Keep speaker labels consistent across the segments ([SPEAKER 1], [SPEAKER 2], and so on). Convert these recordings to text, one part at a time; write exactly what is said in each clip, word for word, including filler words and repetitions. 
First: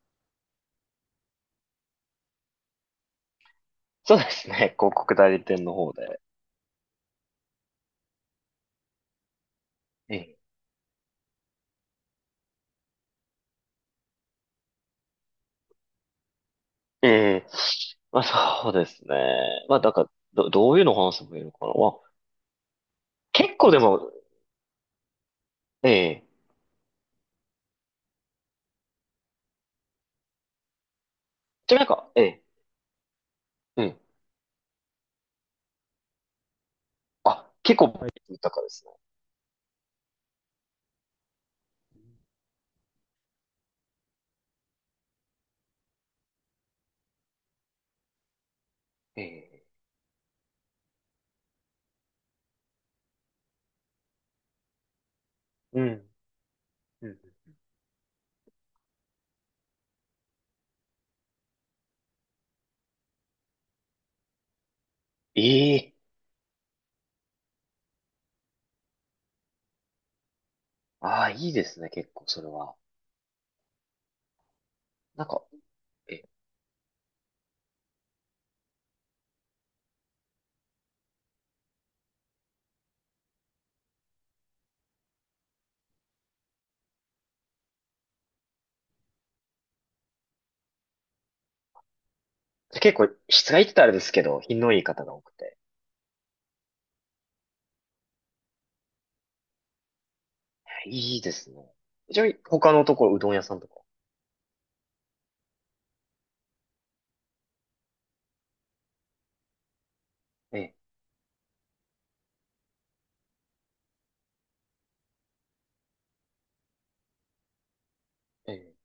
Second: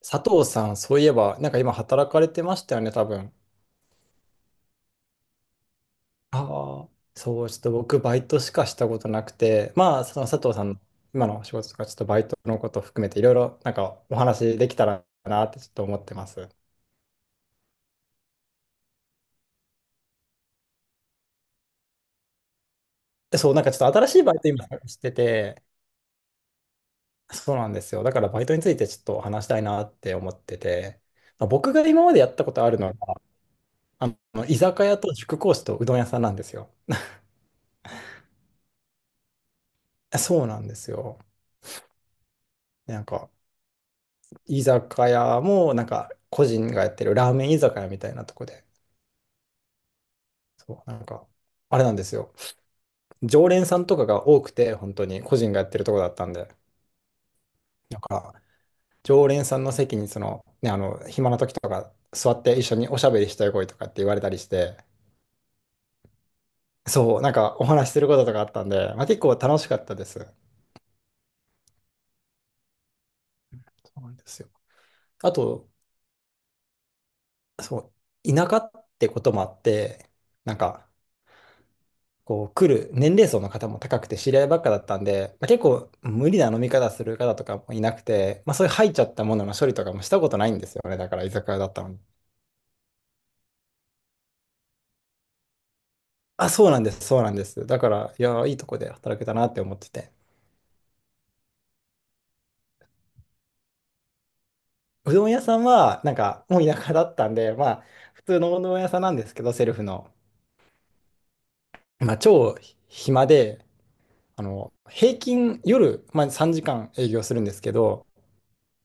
[SPEAKER 1] 佐藤さん、そういえば、なんか今働かれてましたよね、多分。
[SPEAKER 2] そうですね。広告代理店の方で。
[SPEAKER 1] ああ、そう、ちょっと僕、バイトしかしたことなくて、まあ、
[SPEAKER 2] え
[SPEAKER 1] その
[SPEAKER 2] え。
[SPEAKER 1] 佐藤さんの今のお仕事とか、ちょっとバイトのことを含めて、いろいろなんかお話できたらなってちょっと思ってます。
[SPEAKER 2] えまあそうですね。まあだから、ど、どういうのを話せばいいのかな。まあ、
[SPEAKER 1] で、そう、
[SPEAKER 2] 結
[SPEAKER 1] なん
[SPEAKER 2] 構
[SPEAKER 1] か
[SPEAKER 2] で
[SPEAKER 1] ちょっと新
[SPEAKER 2] も、
[SPEAKER 1] しいバイト今探してて、
[SPEAKER 2] ええ。
[SPEAKER 1] そうなんですよ。だからバイトについてちょっと話したいなって思ってて、まあ、僕
[SPEAKER 2] じゃな
[SPEAKER 1] が
[SPEAKER 2] ん
[SPEAKER 1] 今
[SPEAKER 2] か、
[SPEAKER 1] まで
[SPEAKER 2] え
[SPEAKER 1] やっ
[SPEAKER 2] え。
[SPEAKER 1] たことあるのは、
[SPEAKER 2] うん。
[SPEAKER 1] あの、居酒屋と塾講師とうどん屋さんなんですよ。
[SPEAKER 2] あ、結構豊かですね。
[SPEAKER 1] そうなんですよ。なんか、居酒屋も、なんか、個人がやってるラーメン居酒屋みたいなとこで、
[SPEAKER 2] え
[SPEAKER 1] そう、なんか、あれなんですよ。常連さんとかが多くて、本当に個人がやって
[SPEAKER 2] え。う
[SPEAKER 1] るとこだ
[SPEAKER 2] ん。
[SPEAKER 1] ったんで、
[SPEAKER 2] うん。
[SPEAKER 1] なんか、常連さんの席に、その、ね、あの、暇な時とか、座って一緒におしゃべりしたい声とかって言われたりして、
[SPEAKER 2] ええ。
[SPEAKER 1] そう、なんかお話しすることとかあったんで、まあ、結構楽しかったです。
[SPEAKER 2] ああ、いいですね。結構それは。
[SPEAKER 1] そうなんですよ。
[SPEAKER 2] なん
[SPEAKER 1] あ
[SPEAKER 2] か、
[SPEAKER 1] と、
[SPEAKER 2] ええ。
[SPEAKER 1] そう、田舎ってこともあって、なんか、こう来る年齢層の方も高くて知り合いばっかだったんで、まあ、結構無理な飲み方する方とかもいなくて、まあ、そういう入っちゃったものの処理とかもしたことないんですよね。だから居酒屋だったのに。
[SPEAKER 2] 結構、質がいいって言ったらあれですけど、品のいい方が多くて。
[SPEAKER 1] あ、そうなんです、そうなんです。だから、いや、いいとこで働けたなって思ってて。
[SPEAKER 2] いいですね。ちなみに、他のところ、うどん屋さんとか。
[SPEAKER 1] うどん屋さんは、なんか、もう田舎だったんで、まあ、普通のうどん屋さんなんですけど、セルフの。
[SPEAKER 2] ええ。
[SPEAKER 1] まあ、超暇で、あの、平均夜、まあ、さんじかん営業するんですけど、
[SPEAKER 2] ええ。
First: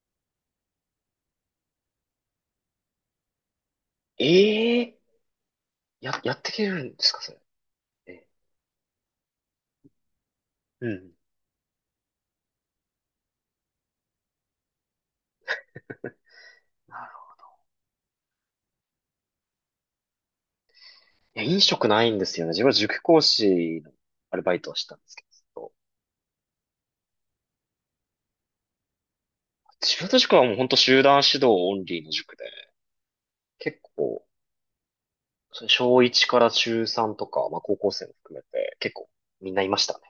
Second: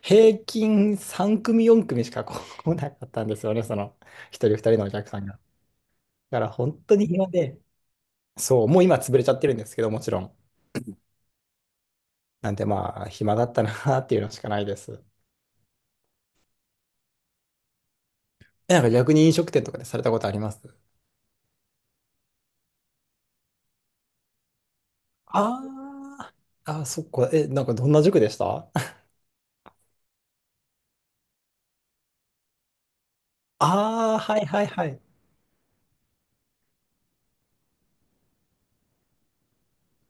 [SPEAKER 1] 平均さん組よん組しか来なかったんですよね、その
[SPEAKER 2] え
[SPEAKER 1] 一人二人のお
[SPEAKER 2] え、
[SPEAKER 1] 客さんが。
[SPEAKER 2] や、や
[SPEAKER 1] だ
[SPEAKER 2] っ
[SPEAKER 1] か
[SPEAKER 2] て
[SPEAKER 1] ら
[SPEAKER 2] くれ
[SPEAKER 1] 本
[SPEAKER 2] るん
[SPEAKER 1] 当
[SPEAKER 2] で
[SPEAKER 1] に
[SPEAKER 2] すか、
[SPEAKER 1] 暇
[SPEAKER 2] それ。
[SPEAKER 1] で、
[SPEAKER 2] ええ。
[SPEAKER 1] そう、もう今潰れちゃってるんですけど、もちろん。
[SPEAKER 2] うん。
[SPEAKER 1] なんでまあ、暇だったなっていうのしかないです。
[SPEAKER 2] なるほ
[SPEAKER 1] え、なんか逆に飲食店とかでされたことあります？
[SPEAKER 2] ど。いや、飲食ないんですよね。自分は塾講師のアルバイトをしてたんですけど、ずっと、
[SPEAKER 1] あーあー、そっか。え、なんかどんな塾でした？
[SPEAKER 2] 自分の塾はもう本当集団指導オンリーの塾で、結
[SPEAKER 1] ああ
[SPEAKER 2] 構、
[SPEAKER 1] ー、はいはいはい。
[SPEAKER 2] それ小いちから中さんとか、まあ高校生も含めて、結構みんないましたね。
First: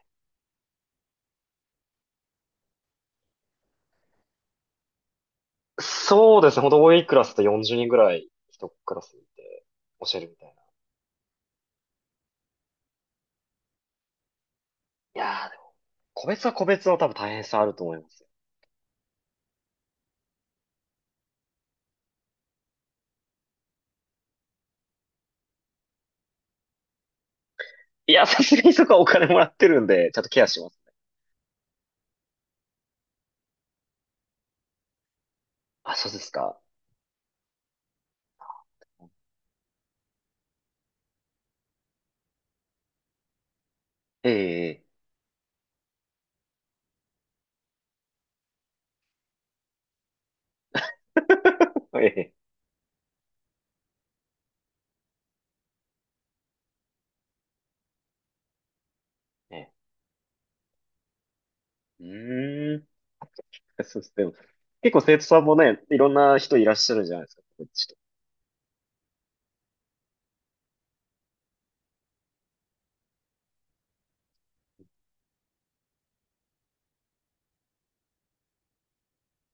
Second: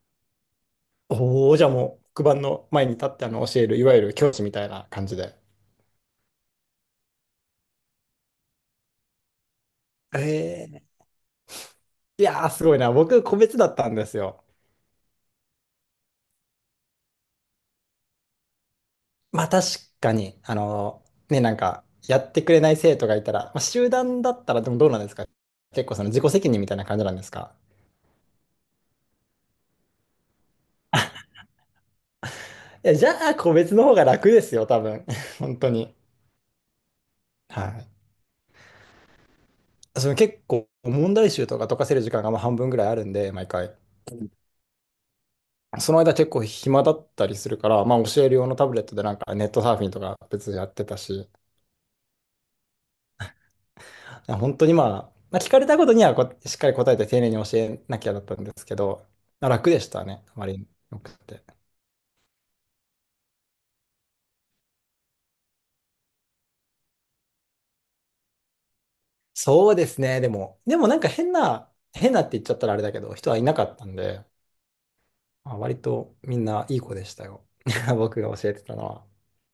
[SPEAKER 1] おお、じゃあもう黒板の前に立ってあの教える、いわゆる教師みたいな感じで。
[SPEAKER 2] そうですね。本当多いクラスとよんじゅうにんぐらい一クラスにいて教えるみたいな。
[SPEAKER 1] ええ、いやー、すごいな。僕、個別だったんですよ。
[SPEAKER 2] いやーでも、個別は個別の多分大変さあると思いますよ。
[SPEAKER 1] まあ確かに、あの、ね、なんか、やってくれない生徒がいたら、まあ、集団だったらでもどうなんですか？結構その自己責任みたいな感じなんですか？
[SPEAKER 2] いや、さすがにそこはお金もらってるんで、ちゃんとケアします。
[SPEAKER 1] いや、じゃあ個別の方が楽ですよ、多分。本当に。
[SPEAKER 2] あ、そうですか。
[SPEAKER 1] はい。その結構問題集とか解かせる時間がまあ半分ぐらいあるんで、毎回。
[SPEAKER 2] ええ、
[SPEAKER 1] その間結構暇だったりするから、まあ教える用のタブレットでなんかネットサーフィンとか別にやってたし、
[SPEAKER 2] ええ、ええ、
[SPEAKER 1] 本当にまあ、まあ、聞かれたことにはこうしっかり答えて丁寧に教えなきゃだったんですけど、まあ
[SPEAKER 2] え
[SPEAKER 1] 楽
[SPEAKER 2] え、
[SPEAKER 1] でしたね、あまりによくて。
[SPEAKER 2] うーん。そうです。でも、結構生徒さんもね、いろんな人いらっしゃるじゃないですか。こっちと。
[SPEAKER 1] そうですね。でも、でもなんか変な、変なって言っちゃったらあれだけど、人はいなかったんで、まあ、割とみんないい子でしたよ。僕が教えてたのは。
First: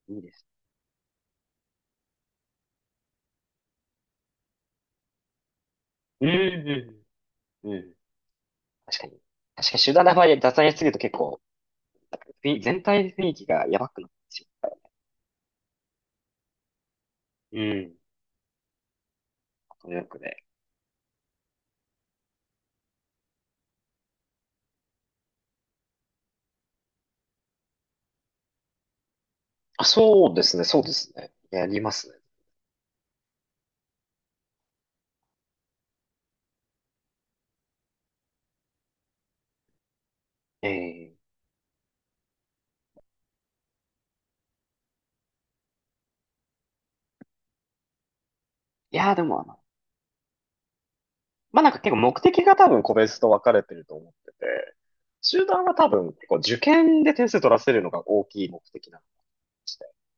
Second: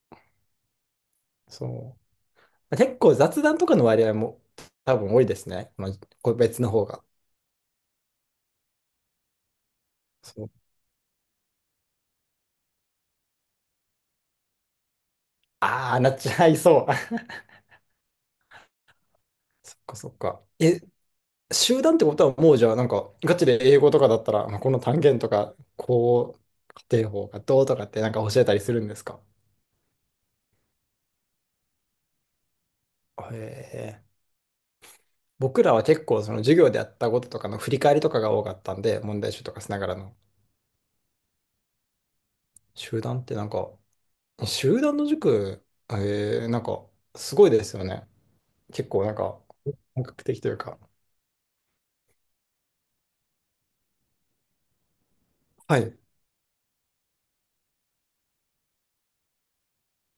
[SPEAKER 2] いいです。
[SPEAKER 1] そう。結構雑談とかの割合も多分多いですね。まあ、
[SPEAKER 2] うん、
[SPEAKER 1] 個別の方が。
[SPEAKER 2] うんうん。確かに。確かに集団の場合、
[SPEAKER 1] そう。
[SPEAKER 2] 雑談やりすぎると結構、雰囲全体の雰囲気がやばくなってし、
[SPEAKER 1] ああ、なっちゃいそう。
[SPEAKER 2] ん、うん。
[SPEAKER 1] そ
[SPEAKER 2] ま
[SPEAKER 1] っ
[SPEAKER 2] うん。ニ
[SPEAKER 1] か
[SPEAKER 2] ューヨー
[SPEAKER 1] そっ
[SPEAKER 2] クで。
[SPEAKER 1] か。え、集団ってことはもうじゃあなんかガチで英語とかだったら、まあ、この単元とか、こう、家庭法がどうとかってなんか教えたりするんですか？
[SPEAKER 2] あ、そうですね、そうですね。やりますね。
[SPEAKER 1] へえ。僕らは結構その授業でやったこととかの振り返りとかが多かったんで、問題集とかしながらの。
[SPEAKER 2] ええ。
[SPEAKER 1] 集団ってなんか、集団の塾、えー、なんか、すごいですよね。結
[SPEAKER 2] い
[SPEAKER 1] 構
[SPEAKER 2] や
[SPEAKER 1] な
[SPEAKER 2] ー、
[SPEAKER 1] ん
[SPEAKER 2] でも
[SPEAKER 1] か、
[SPEAKER 2] あの、
[SPEAKER 1] 本格的というか。
[SPEAKER 2] まあ、なんか結構目的が多分個別と分かれてると思ってて、集団は
[SPEAKER 1] は
[SPEAKER 2] 多
[SPEAKER 1] い。
[SPEAKER 2] 分結構受験で点数取らせるのが大きい目的なの。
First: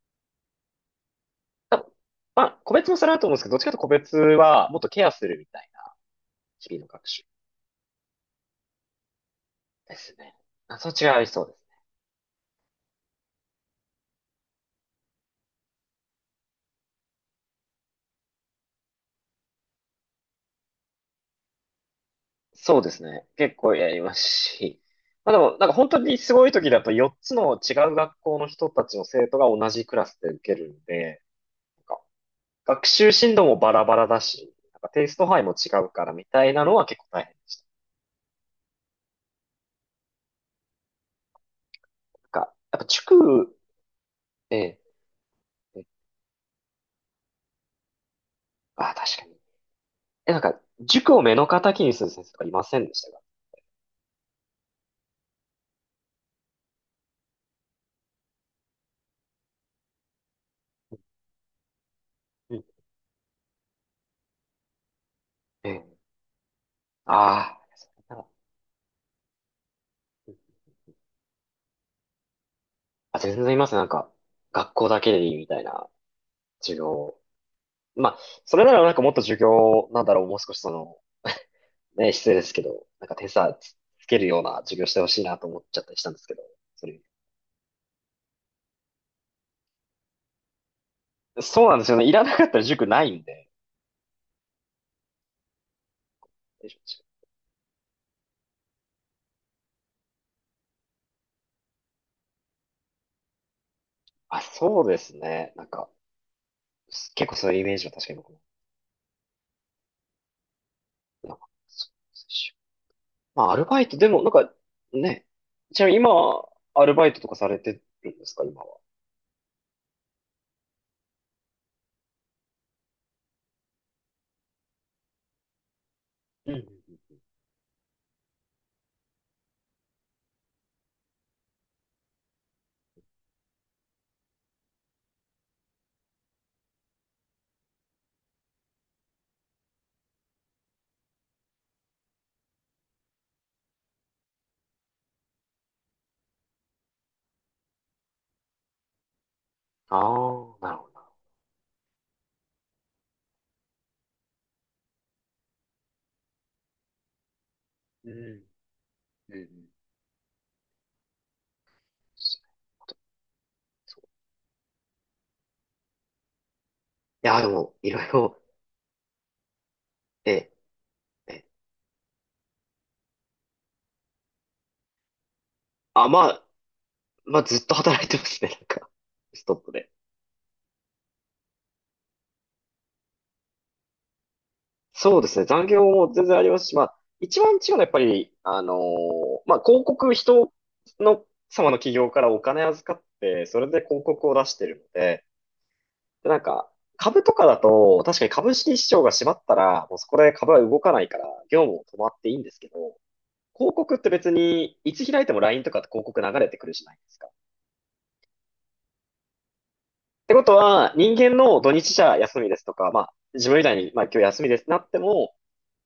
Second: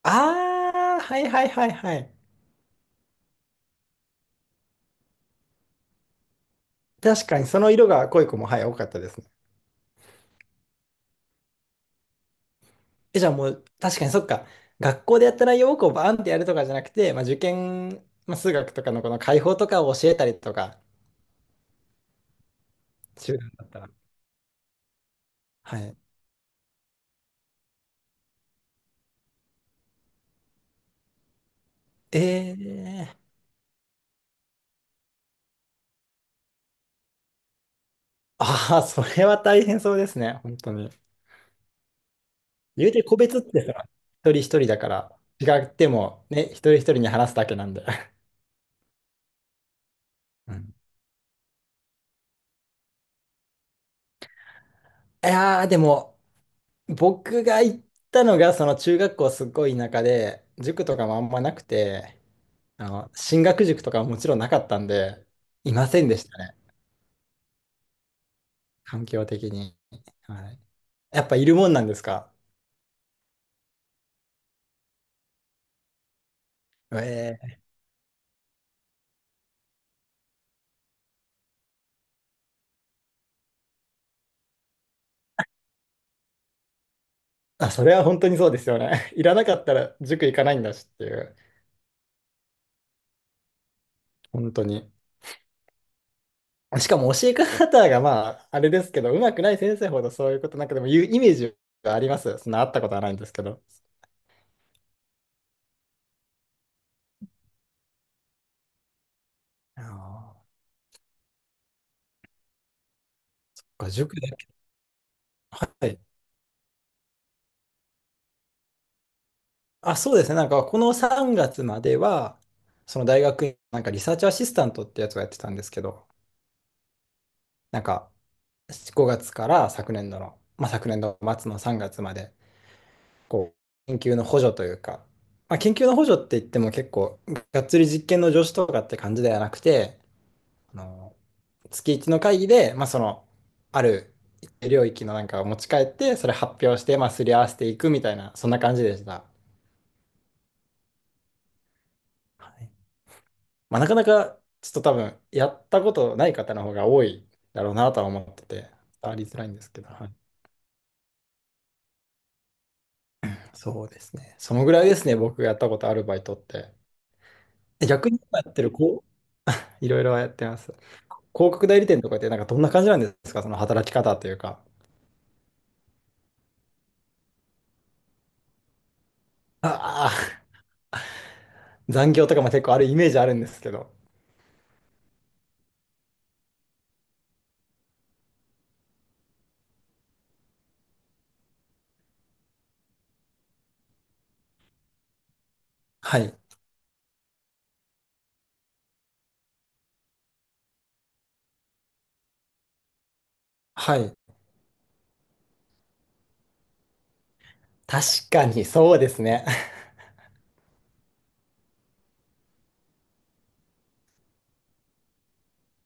[SPEAKER 1] ああ、はいはいはい
[SPEAKER 2] あ、
[SPEAKER 1] はい。
[SPEAKER 2] まあ、個別もそれあると思うんですけど、どっちかというと個別はもっとケアするみたいな、日々の学習
[SPEAKER 1] 確かにその色が濃い子も、はい、多かったですね。
[SPEAKER 2] ですね。あ、そっちがありそうです。
[SPEAKER 1] え、じゃあもう、確かにそっか。学校でやった内容をこうバーンってやるとかじゃなくて、まあ、受験、まあ、数学とかのこの解法とかを教えたりとか、
[SPEAKER 2] そうですね。
[SPEAKER 1] 集団
[SPEAKER 2] 結
[SPEAKER 1] だっ
[SPEAKER 2] 構
[SPEAKER 1] た
[SPEAKER 2] や
[SPEAKER 1] ら。
[SPEAKER 2] りますし。まあでも、なんか
[SPEAKER 1] は
[SPEAKER 2] 本
[SPEAKER 1] い。
[SPEAKER 2] 当にすごい時だとよっつの違う学校の人たちの生徒が同じクラスで受けるんで、なんか
[SPEAKER 1] え
[SPEAKER 2] 学習
[SPEAKER 1] ー
[SPEAKER 2] 進度もバラバラだし、なんかテイスト範囲も違うからみたいなのは結構大変。
[SPEAKER 1] ああ、それは大変そうですね、本当に。
[SPEAKER 2] なんか、やっぱ
[SPEAKER 1] 言うて個別っ
[SPEAKER 2] 塾、
[SPEAKER 1] てさ、一人一
[SPEAKER 2] え
[SPEAKER 1] 人だ
[SPEAKER 2] え、
[SPEAKER 1] から、違っ
[SPEAKER 2] ええ、
[SPEAKER 1] てもね、一人一人に話すだけなんで。
[SPEAKER 2] あ、確かに。え、なん
[SPEAKER 1] う
[SPEAKER 2] か、
[SPEAKER 1] ん、
[SPEAKER 2] 塾を目の敵にする先生とかいませんでしたか？
[SPEAKER 1] いやー、でも、僕が行ったのが、その中学校すごい田舎で、塾とかもあんまなくて、
[SPEAKER 2] うん。
[SPEAKER 1] あの、進学塾とかはもちろんなかったんで、
[SPEAKER 2] え
[SPEAKER 1] いま
[SPEAKER 2] え、
[SPEAKER 1] せんでしたね、
[SPEAKER 2] ああ。
[SPEAKER 1] 環境的に。はい、やっぱいるもんなんですか？
[SPEAKER 2] あ、全然います。なんか、学校だけでいいみたいな授業。
[SPEAKER 1] ええ、
[SPEAKER 2] まあ、それならなんかもっと授業、なんだろう、もう少しその、ね、失礼ですけど、なんか手差つ、つけるような授業してほしいなと思っちゃったりしたんですけど、それ。
[SPEAKER 1] あ、それは本当にそうですよね。いらなかったら塾行かないんだしっていう、
[SPEAKER 2] そうなんですよね。いらなかったら塾ないんで。
[SPEAKER 1] 本当に。しかも教え方がまあ、あれですけど、上手くない先生ほどそういうことなんかでも言うイメージがあります。そんなあったことはないんですけど。
[SPEAKER 2] あ、そうですね。なんか、結構そういうイメージは確かに僕も。
[SPEAKER 1] あ
[SPEAKER 2] なんかそうですし、まあ、アルバイ
[SPEAKER 1] あ、
[SPEAKER 2] ト、で
[SPEAKER 1] 塾
[SPEAKER 2] も
[SPEAKER 1] だ
[SPEAKER 2] なんか、
[SPEAKER 1] け。
[SPEAKER 2] ね、
[SPEAKER 1] は
[SPEAKER 2] ちなみに
[SPEAKER 1] い。
[SPEAKER 2] 今、アルバイトとかされてるんですか、今は。
[SPEAKER 1] あ、そうですね。なんかこのさんがつまでは、その大学院、なんかリサーチアシスタントってやつをやってたんですけど、
[SPEAKER 2] うん。
[SPEAKER 1] なんかごがつから昨年度の、まあ昨年度末のさんがつまで、こう、研究の補助というか、まあ研究の補助って言っても結構、がっつり実験の助手とかって感じではなくて、あの、月いちの会議で、まあ、その、ある一定領域のなんかを持ち帰って、それ発表して、まあ、すり合わせていくみたいな、そんな感じでした。
[SPEAKER 2] ああ、なるほどな。
[SPEAKER 1] はい。まあ、なかなか、ちょっと多分、やったことない方の方が多いだろうなとは
[SPEAKER 2] う
[SPEAKER 1] 思っ
[SPEAKER 2] ん。
[SPEAKER 1] てて、伝わり
[SPEAKER 2] う
[SPEAKER 1] づ
[SPEAKER 2] んう
[SPEAKER 1] ら
[SPEAKER 2] ん。
[SPEAKER 1] いんですけど、はい。そうですね。そのぐらいですね、僕がやったことあるバイトって。
[SPEAKER 2] いや、でも、
[SPEAKER 1] え、
[SPEAKER 2] いろい
[SPEAKER 1] 逆に今
[SPEAKER 2] ろ、
[SPEAKER 1] やってる、こう、いろいろやって
[SPEAKER 2] え、
[SPEAKER 1] ます。広
[SPEAKER 2] え、
[SPEAKER 1] 告代理店とかって、なんかどんな感じなんですか、その働き方というか。
[SPEAKER 2] あ、まあ、まあ、ずっと働いてますね、なんか、ストップで。
[SPEAKER 1] ああ、残業とかも結構あるイメージあるんですけど。
[SPEAKER 2] そうですね、残業も全然ありますし、まあ、一番違うのはやっぱり、あのーまあ、広告、人の、様の企業からお金預かって、それで広告を出してるので、
[SPEAKER 1] は
[SPEAKER 2] でな
[SPEAKER 1] い。
[SPEAKER 2] んか、株とかだと、確かに株式市場が閉まったら、もうそこで株は動かないから、業務も止まっていいんですけど、広告
[SPEAKER 1] は
[SPEAKER 2] って
[SPEAKER 1] い。
[SPEAKER 2] 別に、いつ開いても ライン とかって広告流れてくるじゃないですか。
[SPEAKER 1] 確かに、そうですね。
[SPEAKER 2] ってことは、人間の土日じゃ休みですとか、まあ、自分みたいに、まあ、今日休みですってなっても、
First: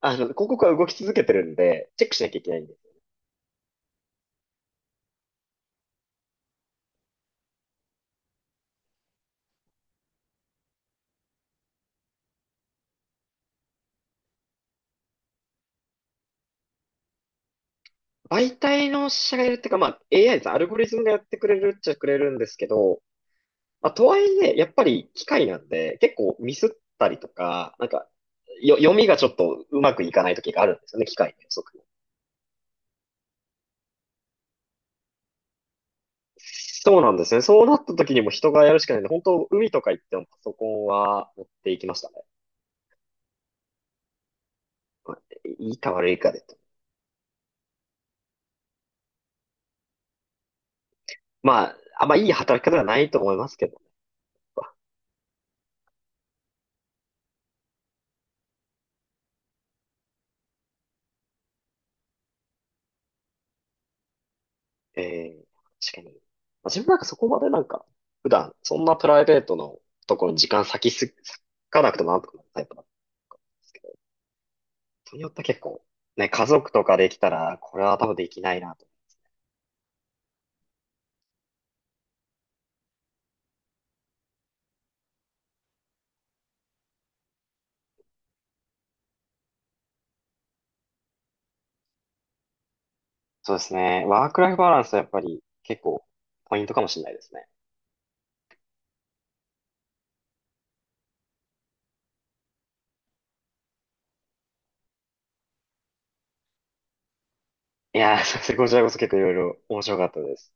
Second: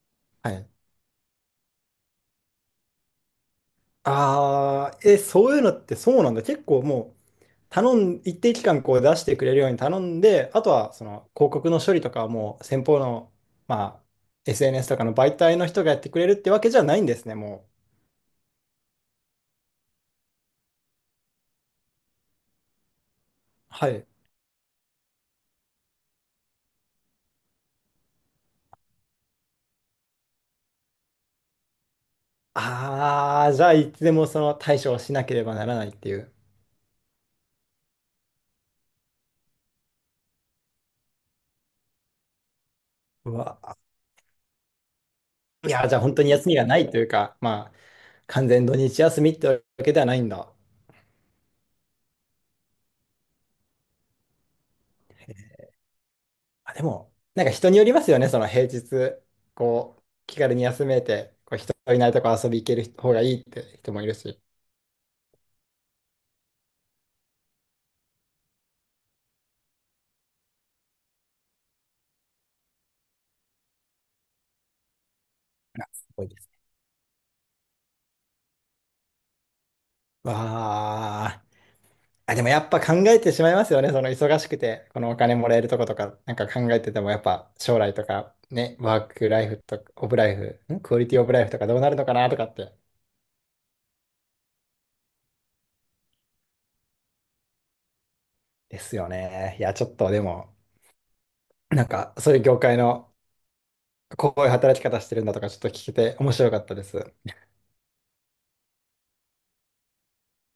[SPEAKER 2] あの、広
[SPEAKER 1] は
[SPEAKER 2] 告
[SPEAKER 1] い。
[SPEAKER 2] は動き続けてるんで、チェックしなきゃいけないんです。
[SPEAKER 1] ああ、え、そういうのってそうなんだ。結構もう、頼ん、一定期間こう出してくれるように頼んで、あとはその広告の処理とかはもう先方の、まあ、エスエヌエス とかの媒体の人がやってくれるってわけじゃないんですね、もう。
[SPEAKER 2] 媒体の社がいるっていうか、まあ、エーアイ です。アルゴリズムがやってくれるっちゃくれるんですけど、
[SPEAKER 1] は
[SPEAKER 2] まあ、と
[SPEAKER 1] い。
[SPEAKER 2] はいえ、やっぱり機械なんで、結構ミスったりとか、なんか、よ、読みがちょっとうまくいかない時があるんですよね、機械の予測も。
[SPEAKER 1] ああ、じゃあいつでもその対処をしなければならないっていう。
[SPEAKER 2] そうなんですね。そうなった時にも人がやるしかないんで、本当海とか行ってもパソコンは持っていきましたね。
[SPEAKER 1] うわ、
[SPEAKER 2] まあ、
[SPEAKER 1] い
[SPEAKER 2] いい
[SPEAKER 1] や、
[SPEAKER 2] か
[SPEAKER 1] じゃあ
[SPEAKER 2] 悪
[SPEAKER 1] 本
[SPEAKER 2] い
[SPEAKER 1] 当に
[SPEAKER 2] かで、
[SPEAKER 1] 休みがないというか、まあ、完全土日休みってわけではないんだ。
[SPEAKER 2] まあ、あんまいい働き方ではないと思いますけど、
[SPEAKER 1] あ、でも、なんか人によりますよね、その平日、こう、気軽に休めて、こう人いないとこ遊び行ける方がいいって人もいるし。
[SPEAKER 2] ええ、確かに。まあ自分なんかそこまでなんか、普段、そんなプライベートのところに時間割きす、割かなくてもなんとかなるタイプなんですけど、人によって結構、
[SPEAKER 1] あ、すごい
[SPEAKER 2] ね、
[SPEAKER 1] で
[SPEAKER 2] 家
[SPEAKER 1] すね。
[SPEAKER 2] 族とかできたら、これは多分できないなと。
[SPEAKER 1] わあ。あ、でもやっぱ考えてしまいますよね、その忙しくて、このお金もらえるとことか、なんか考えてても、やっぱ将来とか、ね、ワークライフとか、オブライフ、んクオリティオブライフとかどうなるのかなとかって。
[SPEAKER 2] そうですね。ワークライフバランスはやっぱり結構、ポイントかもしれないですね。
[SPEAKER 1] ですよね。いや、ちょっとでも、なんか、そういう業界のこういう働き方してるんだとか、ちょっと聞けて面白かったです。
[SPEAKER 2] いやー、すいません、こちらこそ結構いろいろ面白かったです。